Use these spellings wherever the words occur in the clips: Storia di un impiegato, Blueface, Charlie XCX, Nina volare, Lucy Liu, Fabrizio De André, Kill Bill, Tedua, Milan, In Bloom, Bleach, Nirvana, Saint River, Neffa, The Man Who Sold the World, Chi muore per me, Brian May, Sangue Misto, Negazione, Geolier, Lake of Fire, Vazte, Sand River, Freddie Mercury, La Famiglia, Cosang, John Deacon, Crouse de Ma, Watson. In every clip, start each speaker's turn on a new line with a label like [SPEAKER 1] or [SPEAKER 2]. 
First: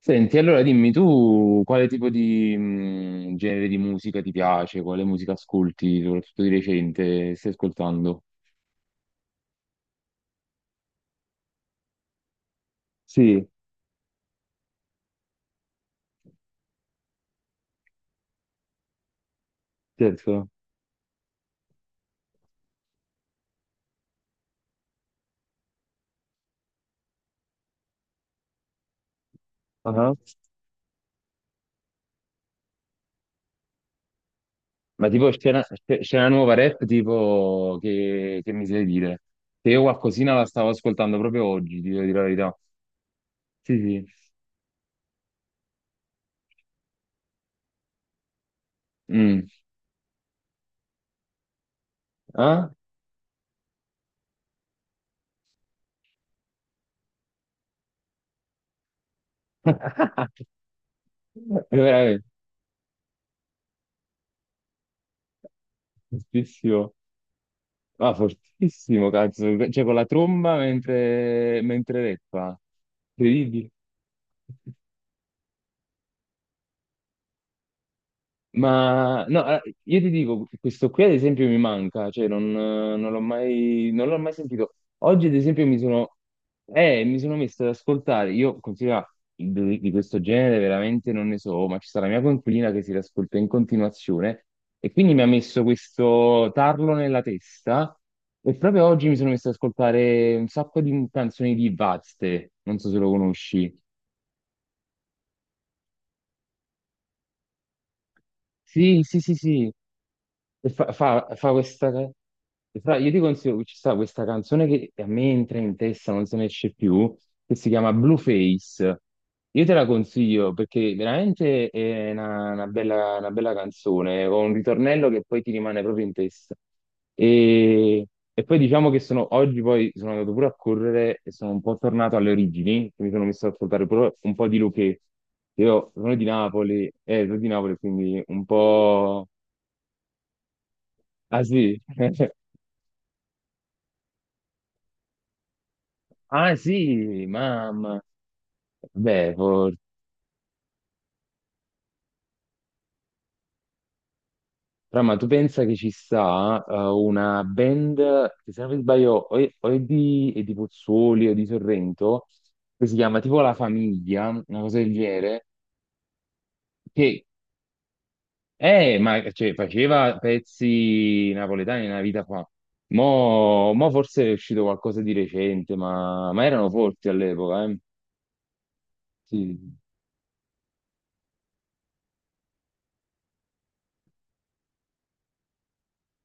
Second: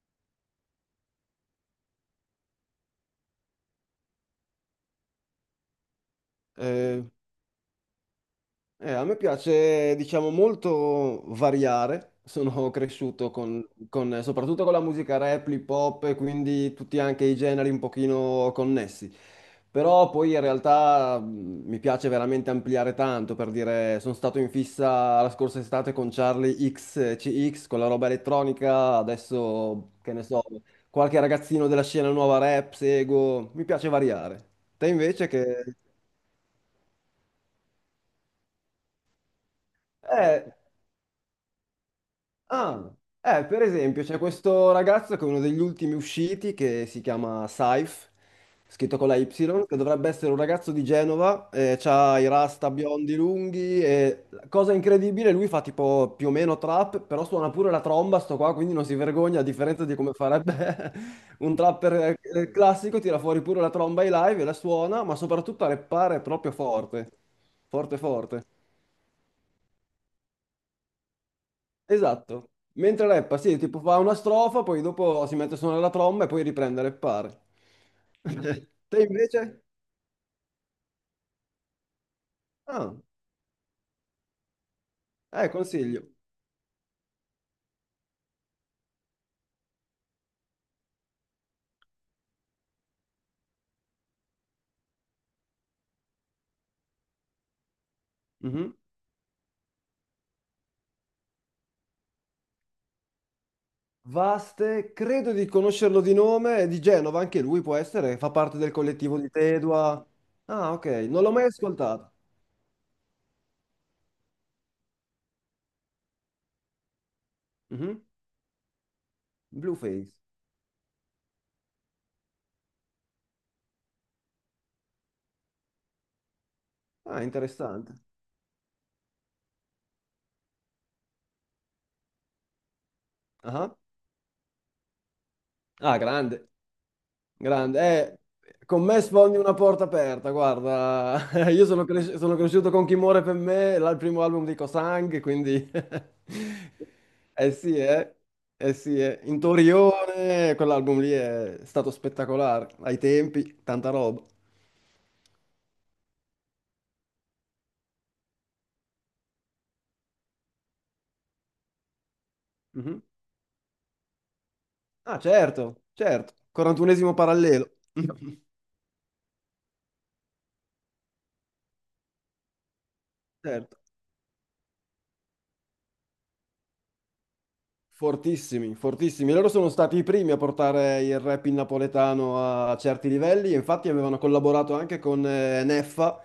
[SPEAKER 1] Senti, allora dimmi tu quale tipo di genere di musica ti piace, quale musica ascolti, soprattutto di
[SPEAKER 2] Eh,
[SPEAKER 1] recente, stai ascoltando?
[SPEAKER 2] a me piace, diciamo, molto variare. Sono cresciuto
[SPEAKER 1] Sì,
[SPEAKER 2] soprattutto con la musica rap, hip hop e quindi tutti anche i generi un pochino connessi. Però poi in
[SPEAKER 1] certo.
[SPEAKER 2] realtà mi piace veramente ampliare tanto, per dire, sono stato in fissa la scorsa estate con Charlie XCX, con la roba elettronica, adesso, che
[SPEAKER 1] Ah.
[SPEAKER 2] ne so, qualche ragazzino della scena nuova rap, seguo, mi piace variare. Te
[SPEAKER 1] Ma
[SPEAKER 2] invece
[SPEAKER 1] tipo scena,
[SPEAKER 2] che...
[SPEAKER 1] scena nuova rap, tipo che mi sai dire? Se io qualcosina la
[SPEAKER 2] Eh,
[SPEAKER 1] stavo ascoltando proprio oggi, ti devo dire la verità.
[SPEAKER 2] ah, per
[SPEAKER 1] Sì,
[SPEAKER 2] esempio, c'è
[SPEAKER 1] sì.
[SPEAKER 2] questo ragazzo che è uno degli ultimi usciti che si chiama Saif, scritto con la Y,
[SPEAKER 1] Mm.
[SPEAKER 2] che dovrebbe essere un ragazzo di Genova, ha i
[SPEAKER 1] Ah?
[SPEAKER 2] rasta biondi lunghi e cosa incredibile, lui fa tipo più o meno trap, però suona pure la tromba, sto qua, quindi non si vergogna, a differenza di come farebbe un trapper
[SPEAKER 1] Veramente,
[SPEAKER 2] classico, tira fuori pure la tromba ai live e la suona, ma soprattutto a rappare proprio
[SPEAKER 1] giustissimo.
[SPEAKER 2] forte, forte
[SPEAKER 1] Ah,
[SPEAKER 2] forte.
[SPEAKER 1] fortissimo, cazzo. Cioè, con la tromba mentre
[SPEAKER 2] Esatto.
[SPEAKER 1] reppa.
[SPEAKER 2] Mentre rappa, sì,
[SPEAKER 1] Incredibile.
[SPEAKER 2] tipo fa una strofa, poi dopo si mette a suonare la tromba e poi riprende a rappare. Te
[SPEAKER 1] Ma no,
[SPEAKER 2] invece?
[SPEAKER 1] io ti dico, questo qui ad esempio mi manca, cioè
[SPEAKER 2] Ah,
[SPEAKER 1] non l'ho mai, non l'ho mai sentito. Oggi ad esempio
[SPEAKER 2] consiglio.
[SPEAKER 1] mi sono messo ad ascoltare, io considero di questo genere veramente non ne so, ma ci sta la mia coinquilina che si riascolta in continuazione e quindi mi ha messo questo tarlo nella testa e
[SPEAKER 2] Mhm.
[SPEAKER 1] proprio oggi mi sono messo ad ascoltare un sacco di canzoni di Vazte, non so se lo conosci.
[SPEAKER 2] Vaste, credo di conoscerlo di nome, è di Genova, anche lui può essere, fa parte del
[SPEAKER 1] Sì,
[SPEAKER 2] collettivo
[SPEAKER 1] sì,
[SPEAKER 2] di
[SPEAKER 1] sì, sì.
[SPEAKER 2] Tedua.
[SPEAKER 1] E
[SPEAKER 2] Ah, ok, non l'ho mai
[SPEAKER 1] fa questa...
[SPEAKER 2] ascoltato.
[SPEAKER 1] e io ti consiglio che ci sta questa canzone che a me entra in testa, non se ne esce più, che si chiama
[SPEAKER 2] Mhm.
[SPEAKER 1] Blueface. Io te la
[SPEAKER 2] Blueface.
[SPEAKER 1] consiglio perché veramente è una bella canzone, con un ritornello che poi ti rimane proprio in testa.
[SPEAKER 2] Ah, interessante.
[SPEAKER 1] E, e poi diciamo che sono, oggi poi sono andato pure a correre e sono un po' tornato alle origini, mi sono messo ad
[SPEAKER 2] Ah,
[SPEAKER 1] ascoltare pure un po' di Luchè. Io
[SPEAKER 2] ah, grande.
[SPEAKER 1] Sono di Napoli,
[SPEAKER 2] Grande,
[SPEAKER 1] quindi un
[SPEAKER 2] con me
[SPEAKER 1] po'...
[SPEAKER 2] sfondi una porta aperta, guarda,
[SPEAKER 1] Ah
[SPEAKER 2] io
[SPEAKER 1] sì?
[SPEAKER 2] sono, sono cresciuto con Chi muore per me, là il primo album di Cosang, quindi...
[SPEAKER 1] Ah sì,
[SPEAKER 2] Eh sì,
[SPEAKER 1] mamma.
[SPEAKER 2] eh, eh sì, eh.
[SPEAKER 1] Beh,
[SPEAKER 2] In
[SPEAKER 1] for...
[SPEAKER 2] Torione, quell'album lì è stato spettacolare, ai tempi, tanta roba.
[SPEAKER 1] Però, ma tu pensa che ci sta una band, che se non mi sbaglio, o è, è di Pozzuoli o di Sorrento, che si
[SPEAKER 2] Mhm.
[SPEAKER 1] chiama tipo La Famiglia, una cosa del
[SPEAKER 2] Ah,
[SPEAKER 1] genere,
[SPEAKER 2] certo, certo, 41esimo
[SPEAKER 1] che
[SPEAKER 2] parallelo,
[SPEAKER 1] ma, cioè, faceva pezzi napoletani nella vita fa.
[SPEAKER 2] certo.
[SPEAKER 1] Mo forse è uscito qualcosa di recente, ma erano forti all'epoca, eh.
[SPEAKER 2] Fortissimi, fortissimi. Loro
[SPEAKER 1] Sì,
[SPEAKER 2] sono stati i primi a portare il rap in napoletano a certi livelli, e infatti avevano collaborato anche con Neffa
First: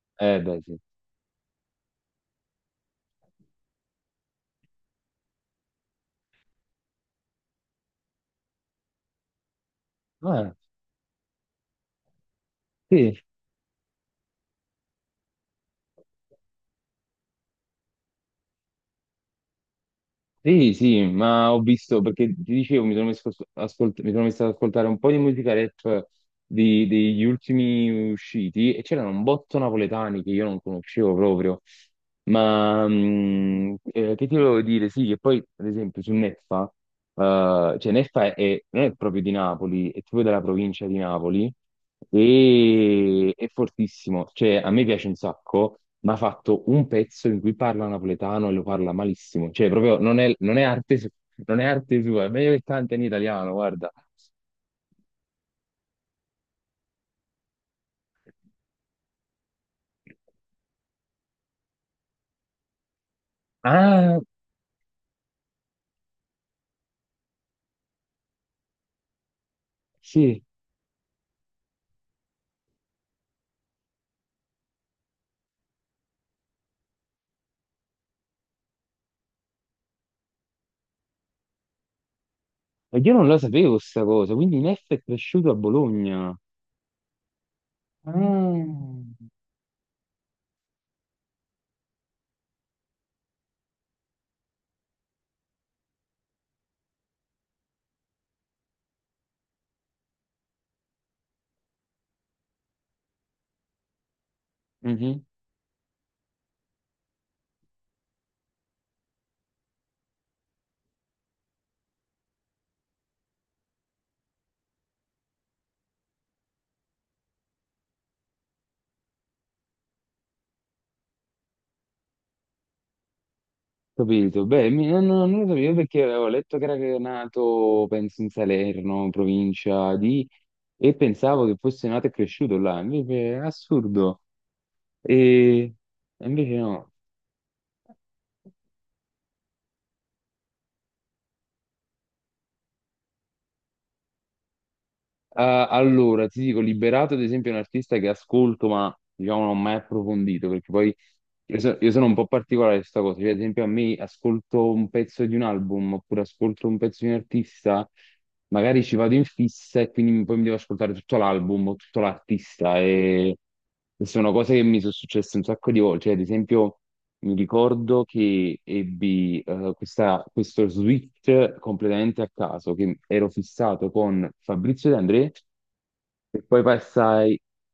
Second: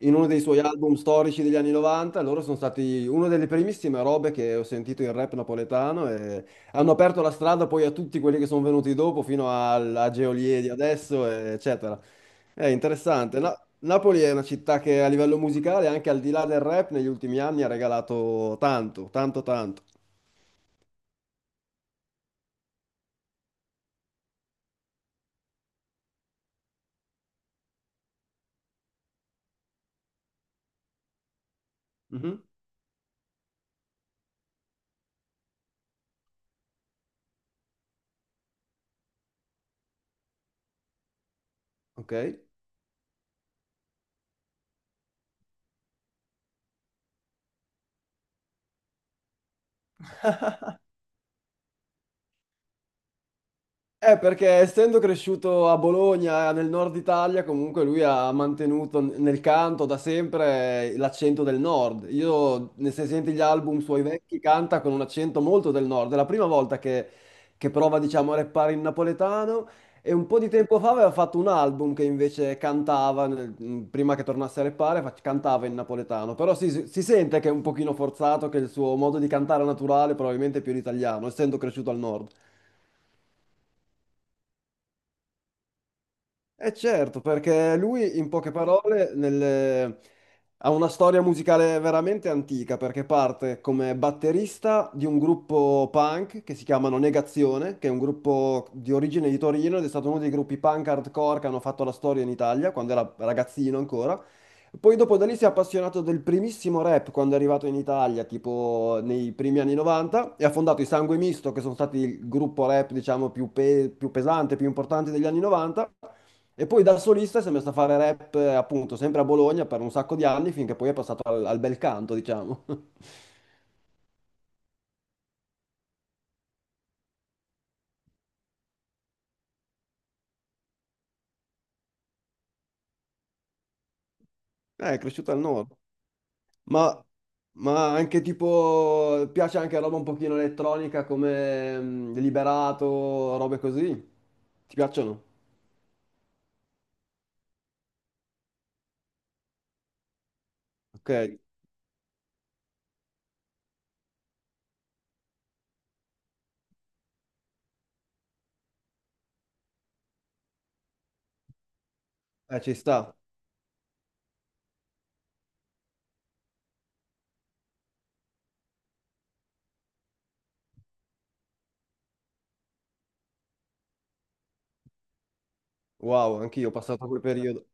[SPEAKER 2] in uno
[SPEAKER 1] eh
[SPEAKER 2] dei
[SPEAKER 1] beh
[SPEAKER 2] suoi
[SPEAKER 1] sì.
[SPEAKER 2] album storici degli anni 90. Loro sono stati una delle primissime robe che ho sentito in rap napoletano e hanno aperto la strada poi a tutti quelli che sono venuti dopo, fino a
[SPEAKER 1] Ah,
[SPEAKER 2] Geolier di adesso, eccetera. È
[SPEAKER 1] sì,
[SPEAKER 2] interessante. Napoli è una città che a livello musicale, anche al di là del rap, negli ultimi anni ha regalato tanto, tanto, tanto.
[SPEAKER 1] sì, sì, ma ho visto, perché ti dicevo, mi sono messo, a mi sono messo ad ascoltare un po' di musica rap degli ultimi usciti e c'erano un botto napoletani che io non conoscevo proprio,
[SPEAKER 2] Mhm.
[SPEAKER 1] ma che ti volevo dire, sì, che poi ad esempio su Neffa, cioè Neffa non è proprio di Napoli, è proprio della provincia di Napoli
[SPEAKER 2] Ok.
[SPEAKER 1] e è fortissimo, cioè a me piace un sacco. Ma ha fatto un pezzo in cui parla napoletano e lo parla malissimo. Cioè, proprio non è arte, non è arte sua, è meglio che canta in italiano, guarda.
[SPEAKER 2] Perché essendo cresciuto a Bologna, nel nord Italia, comunque lui ha mantenuto nel canto da sempre l'accento del nord. Io, se senti gli album suoi
[SPEAKER 1] Ah,
[SPEAKER 2] vecchi, canta con un accento molto del nord. È la prima volta che prova, diciamo, a rappare in napoletano. E un po'
[SPEAKER 1] sì.
[SPEAKER 2] di tempo fa aveva fatto un album che invece cantava, prima che tornasse a rappare, cantava in napoletano. Però si sente che è un pochino forzato, che il suo modo di cantare naturale probabilmente è più l'italiano, essendo cresciuto al nord.
[SPEAKER 1] E io non lo sapevo sta cosa, quindi Neff è cresciuto a Bologna.
[SPEAKER 2] Eh certo, perché lui in poche parole
[SPEAKER 1] Ah.
[SPEAKER 2] ha una storia musicale veramente antica, perché parte come batterista di un gruppo punk che si chiamano Negazione, che è un gruppo di origine di Torino ed è stato uno dei gruppi punk hardcore che hanno fatto la storia in Italia, quando era ragazzino ancora. Poi dopo
[SPEAKER 1] Mhm.
[SPEAKER 2] da lì si è appassionato del primissimo rap quando è arrivato in Italia, tipo nei primi anni 90, e ha fondato i Sangue Misto, che sono stati il gruppo rap, diciamo, più pesante, più importante degli anni 90. E poi da solista si è messo a fare rap, appunto, sempre a Bologna per un sacco di anni, finché poi è passato al bel canto, diciamo.
[SPEAKER 1] Capito, beh, non lo sapevo perché avevo letto che era nato, penso, in Salerno, provincia di, e pensavo che fosse nato e cresciuto là, invece è assurdo.
[SPEAKER 2] È cresciuto al
[SPEAKER 1] E
[SPEAKER 2] nord.
[SPEAKER 1] e invece no.
[SPEAKER 2] Ma, ma anche tipo, piace anche roba un pochino elettronica come Liberato, robe così? Ti piacciono?
[SPEAKER 1] Eh, allora, ti dico, Liberato ad esempio è un artista che ascolto, ma diciamo non ho mai approfondito, perché poi
[SPEAKER 2] Ok,
[SPEAKER 1] io sono un po' particolare su questa cosa, cioè ad esempio a me ascolto un pezzo di un album oppure ascolto un pezzo di un artista, magari ci vado in fissa e quindi poi mi devo ascoltare tutto l'album o tutto
[SPEAKER 2] ci
[SPEAKER 1] l'artista
[SPEAKER 2] sta.
[SPEAKER 1] e sono cose che mi sono successe un sacco di volte, cioè ad esempio... Mi ricordo che ebbi questo switch completamente a caso, che ero fissato con Fabrizio De André
[SPEAKER 2] Wow,
[SPEAKER 1] e poi
[SPEAKER 2] anch'io ho passato quel
[SPEAKER 1] passai,
[SPEAKER 2] periodo.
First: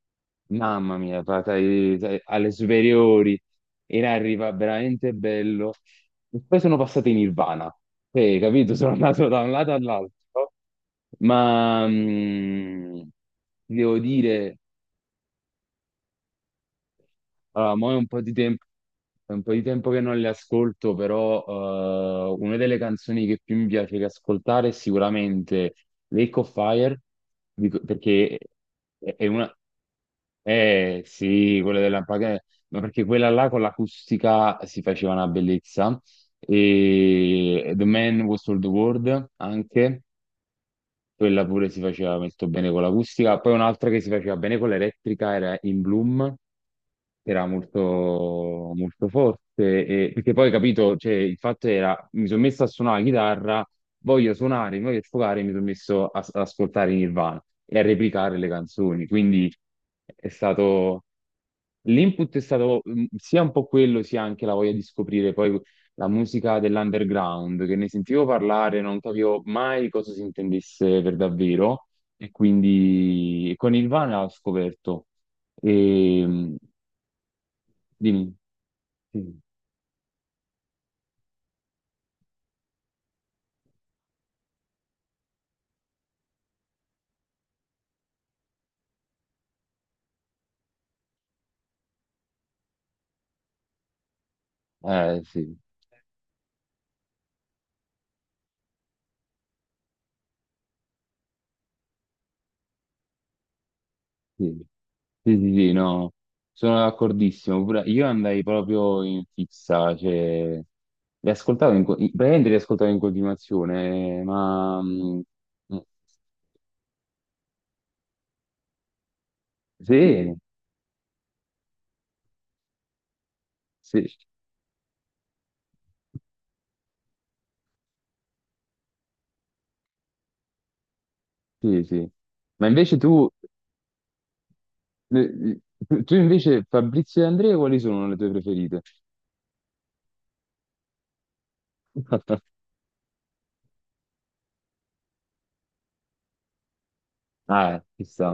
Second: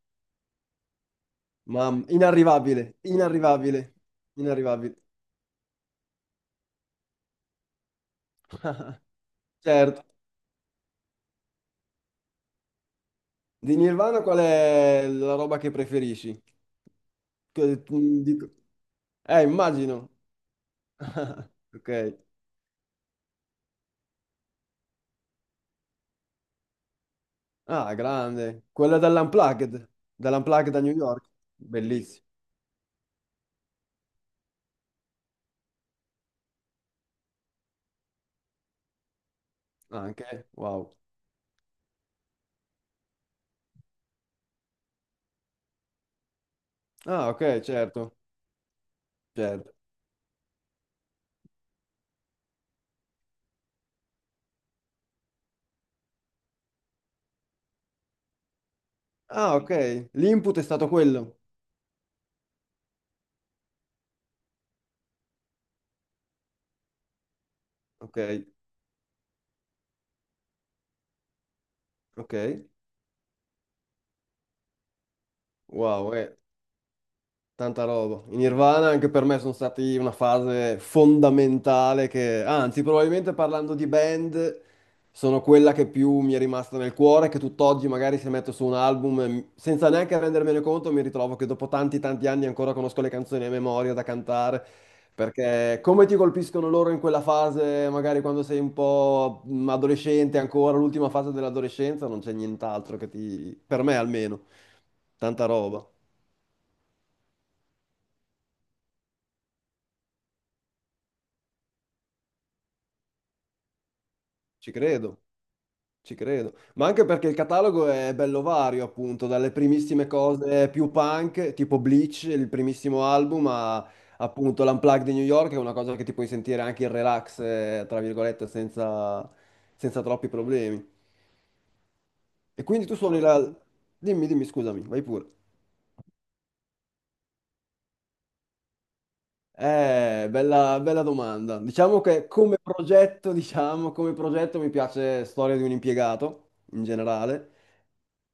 [SPEAKER 1] mamma mia, passai,
[SPEAKER 2] Mamma,
[SPEAKER 1] sai, alle
[SPEAKER 2] inarrivabile,
[SPEAKER 1] superiori,
[SPEAKER 2] inarrivabile,
[SPEAKER 1] era arriva
[SPEAKER 2] inarrivabile.
[SPEAKER 1] veramente bello. E poi sono passato in Nirvana. Capito? Sono andato da un lato
[SPEAKER 2] Certo.
[SPEAKER 1] all'altro, ma ti
[SPEAKER 2] Di
[SPEAKER 1] devo
[SPEAKER 2] Nirvana qual
[SPEAKER 1] dire,
[SPEAKER 2] è la roba che preferisci?
[SPEAKER 1] allora,
[SPEAKER 2] Che-
[SPEAKER 1] mo è un po'
[SPEAKER 2] mm,
[SPEAKER 1] di
[SPEAKER 2] di-
[SPEAKER 1] tempo, è un po' di tempo che
[SPEAKER 2] Immagino.
[SPEAKER 1] non le ascolto, però
[SPEAKER 2] Ok.
[SPEAKER 1] una delle canzoni che più mi piace che ascoltare è sicuramente Lake of Fire,
[SPEAKER 2] Ah,
[SPEAKER 1] perché
[SPEAKER 2] grande. Quella
[SPEAKER 1] è una...
[SPEAKER 2] dell'Unplugged, dell'Unplugged a New
[SPEAKER 1] Eh
[SPEAKER 2] York.
[SPEAKER 1] sì, quella della
[SPEAKER 2] Bellissimo.
[SPEAKER 1] Ma perché quella là con l'acustica si faceva una bellezza. E The Man Who Sold the World anche.
[SPEAKER 2] Anche, wow.
[SPEAKER 1] Quella pure si faceva molto bene con l'acustica. Poi un'altra che si faceva bene con l'elettrica era In Bloom,
[SPEAKER 2] Ah,
[SPEAKER 1] che era
[SPEAKER 2] ok,
[SPEAKER 1] molto,
[SPEAKER 2] certo,
[SPEAKER 1] molto
[SPEAKER 2] certo.
[SPEAKER 1] forte. Perché poi, capito, cioè, il fatto era, mi sono messo a suonare la chitarra, voglio suonare, mi voglio sfogare, mi sono messo ad ascoltare Nirvana e a replicare le canzoni. Quindi
[SPEAKER 2] Ah, ok.
[SPEAKER 1] è
[SPEAKER 2] L'input è stato
[SPEAKER 1] stato...
[SPEAKER 2] quello.
[SPEAKER 1] L'input è stato sia un po' quello, sia anche la voglia di scoprire poi la musica dell'underground, che ne
[SPEAKER 2] Ok,
[SPEAKER 1] sentivo parlare, non capivo mai cosa si intendesse per davvero, e
[SPEAKER 2] ok.
[SPEAKER 1] quindi con Nirvana l'ho scoperto.
[SPEAKER 2] Wow,
[SPEAKER 1] E,
[SPEAKER 2] eh. Tanta roba.
[SPEAKER 1] dimmi,
[SPEAKER 2] I Nirvana anche per
[SPEAKER 1] sì,
[SPEAKER 2] me sono stati una fase fondamentale che, anzi, probabilmente parlando di band, sono quella che più mi è rimasta nel cuore, che tutt'oggi magari se metto su un album, senza neanche rendermene conto, mi ritrovo che dopo tanti tanti anni ancora conosco le canzoni a memoria da cantare,
[SPEAKER 1] sì,
[SPEAKER 2] perché come ti colpiscono loro in quella fase, magari quando sei un po' adolescente ancora, l'ultima fase dell'adolescenza, non c'è nient'altro che ti, per me almeno,
[SPEAKER 1] sì, sì,
[SPEAKER 2] tanta
[SPEAKER 1] sì, sì,
[SPEAKER 2] roba.
[SPEAKER 1] no, sono d'accordissimo. Pure io andai proprio in fissa, cioè, li ascoltavo in, co- praticamente li ascoltavo in continuazione,
[SPEAKER 2] Ci
[SPEAKER 1] ma...
[SPEAKER 2] credo.
[SPEAKER 1] mm,
[SPEAKER 2] Ci credo, ma anche perché il catalogo è bello vario, appunto, dalle primissime
[SPEAKER 1] sì,
[SPEAKER 2] cose più punk, tipo Bleach, il primissimo album, a
[SPEAKER 1] sì,
[SPEAKER 2] appunto l'Unplugged di New York, che è una cosa che ti puoi sentire anche in relax, tra virgolette, senza, senza troppi problemi.
[SPEAKER 1] sì, sì.
[SPEAKER 2] E
[SPEAKER 1] Ma
[SPEAKER 2] quindi tu
[SPEAKER 1] invece
[SPEAKER 2] suoni
[SPEAKER 1] tu,
[SPEAKER 2] la... Dimmi, dimmi, scusami, vai pure.
[SPEAKER 1] eh, tu invece Fabrizio e Andrea, quali sono le tue preferite?
[SPEAKER 2] Bella, bella domanda. Diciamo che come progetto, diciamo, come progetto mi piace Storia di un impiegato in generale,
[SPEAKER 1] Ah, ci sta.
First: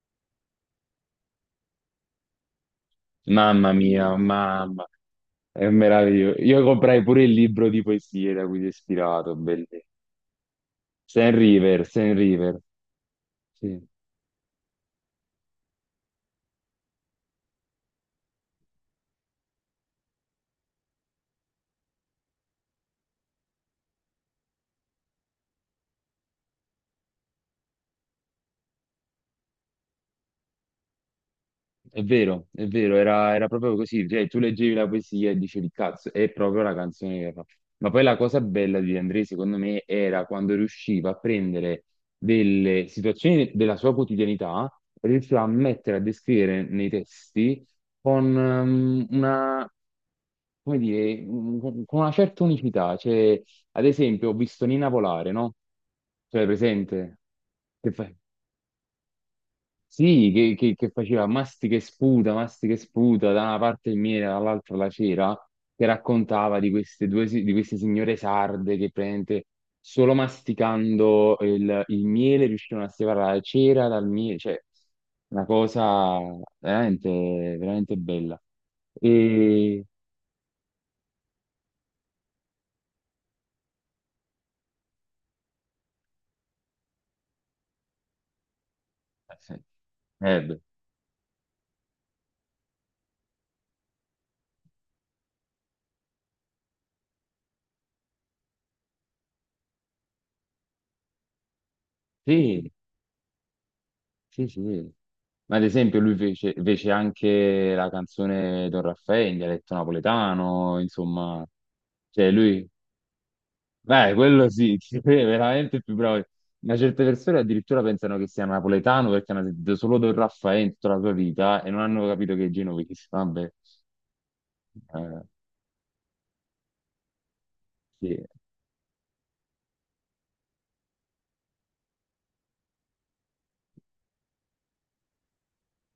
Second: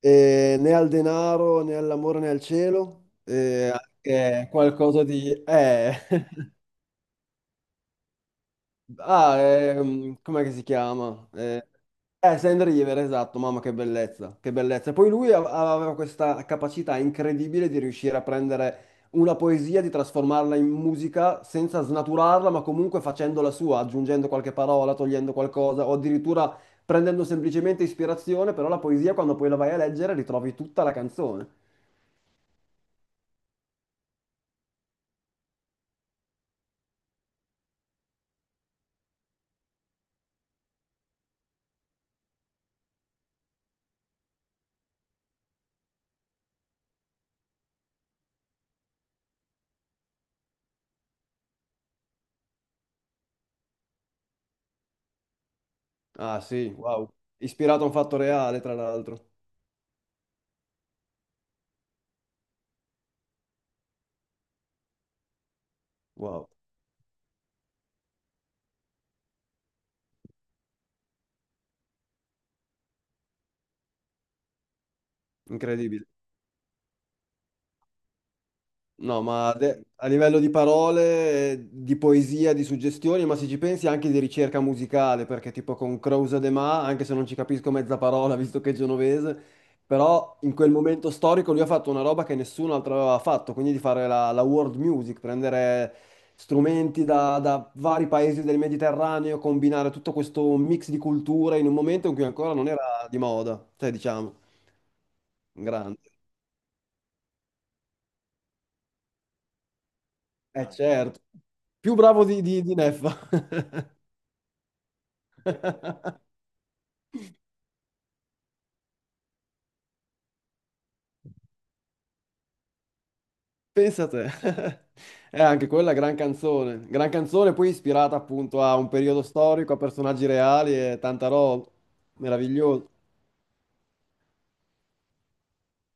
[SPEAKER 2] né al denaro, né all'amore, né al cielo,
[SPEAKER 1] Mamma mia,
[SPEAKER 2] che è
[SPEAKER 1] mamma,
[SPEAKER 2] qualcosa di...
[SPEAKER 1] è
[SPEAKER 2] Eh.
[SPEAKER 1] meraviglioso. Io comprai pure il libro di poesie da cui si è ispirato,
[SPEAKER 2] Ah,
[SPEAKER 1] bellissimo.
[SPEAKER 2] com'è che si chiama?
[SPEAKER 1] Saint River, Saint River.
[SPEAKER 2] Sand River, esatto, mamma che
[SPEAKER 1] Sì.
[SPEAKER 2] bellezza, che bellezza. Poi lui aveva questa capacità incredibile di riuscire a prendere una poesia, di trasformarla in musica senza snaturarla, ma comunque facendola sua, aggiungendo qualche parola, togliendo qualcosa, o addirittura prendendo semplicemente ispirazione, però la poesia quando poi la vai a leggere ritrovi tutta la canzone.
[SPEAKER 1] È vero, era proprio così, cioè tu leggevi la poesia e dicevi cazzo, è proprio la canzone che fa. Ma poi la cosa bella di De André, secondo me, era quando riusciva a prendere delle situazioni della sua quotidianità, riusciva a mettere, a descrivere nei testi con una, come dire, un- con una certa unicità. Cioè, ad esempio, ho visto Nina volare, no?
[SPEAKER 2] Ah
[SPEAKER 1] Cioè,
[SPEAKER 2] sì, wow.
[SPEAKER 1] presente?
[SPEAKER 2] Ispirato a
[SPEAKER 1] Che
[SPEAKER 2] un
[SPEAKER 1] fa-
[SPEAKER 2] fatto reale, tra l'altro.
[SPEAKER 1] sì, che faceva mastica e sputa, da una parte il miele, dall'altra la cera, che
[SPEAKER 2] Wow,
[SPEAKER 1] raccontava di queste due, di queste signore sarde che praticamente solo masticando il miele riuscivano a separare la cera dal miele, cioè una
[SPEAKER 2] incredibile.
[SPEAKER 1] cosa veramente, veramente bella.
[SPEAKER 2] No, ma
[SPEAKER 1] E...
[SPEAKER 2] a livello di parole, di poesia, di suggestioni, ma se ci pensi anche di ricerca musicale, perché tipo con Crouse de Ma, anche se non ci capisco mezza parola, visto che è genovese,
[SPEAKER 1] sì,
[SPEAKER 2] però in
[SPEAKER 1] beh,
[SPEAKER 2] quel momento storico lui ha fatto una roba che nessun altro aveva fatto, quindi di fare la world music, prendere strumenti da vari paesi del Mediterraneo, combinare tutto questo mix di culture in un momento in cui ancora non
[SPEAKER 1] sì,
[SPEAKER 2] era di moda, cioè diciamo,
[SPEAKER 1] sì, sì. Ma ad
[SPEAKER 2] grande.
[SPEAKER 1] esempio lui fece, fece anche la canzone Don Raffaele in dialetto
[SPEAKER 2] Eh
[SPEAKER 1] napoletano,
[SPEAKER 2] certo,
[SPEAKER 1] insomma,
[SPEAKER 2] più bravo
[SPEAKER 1] cioè lui,
[SPEAKER 2] di Neffa.
[SPEAKER 1] beh, quello sì, sì, è veramente il più bravo. Ma certe persone addirittura pensano che sia napoletano perché hanno sentito solo Don Raffaele in tutta la sua vita e non hanno capito che è genovese, vabbè.
[SPEAKER 2] Pensa te,
[SPEAKER 1] Eh,
[SPEAKER 2] è anche quella gran canzone poi ispirata
[SPEAKER 1] sì.
[SPEAKER 2] appunto a un periodo storico, a personaggi reali e tanta roba, meraviglioso.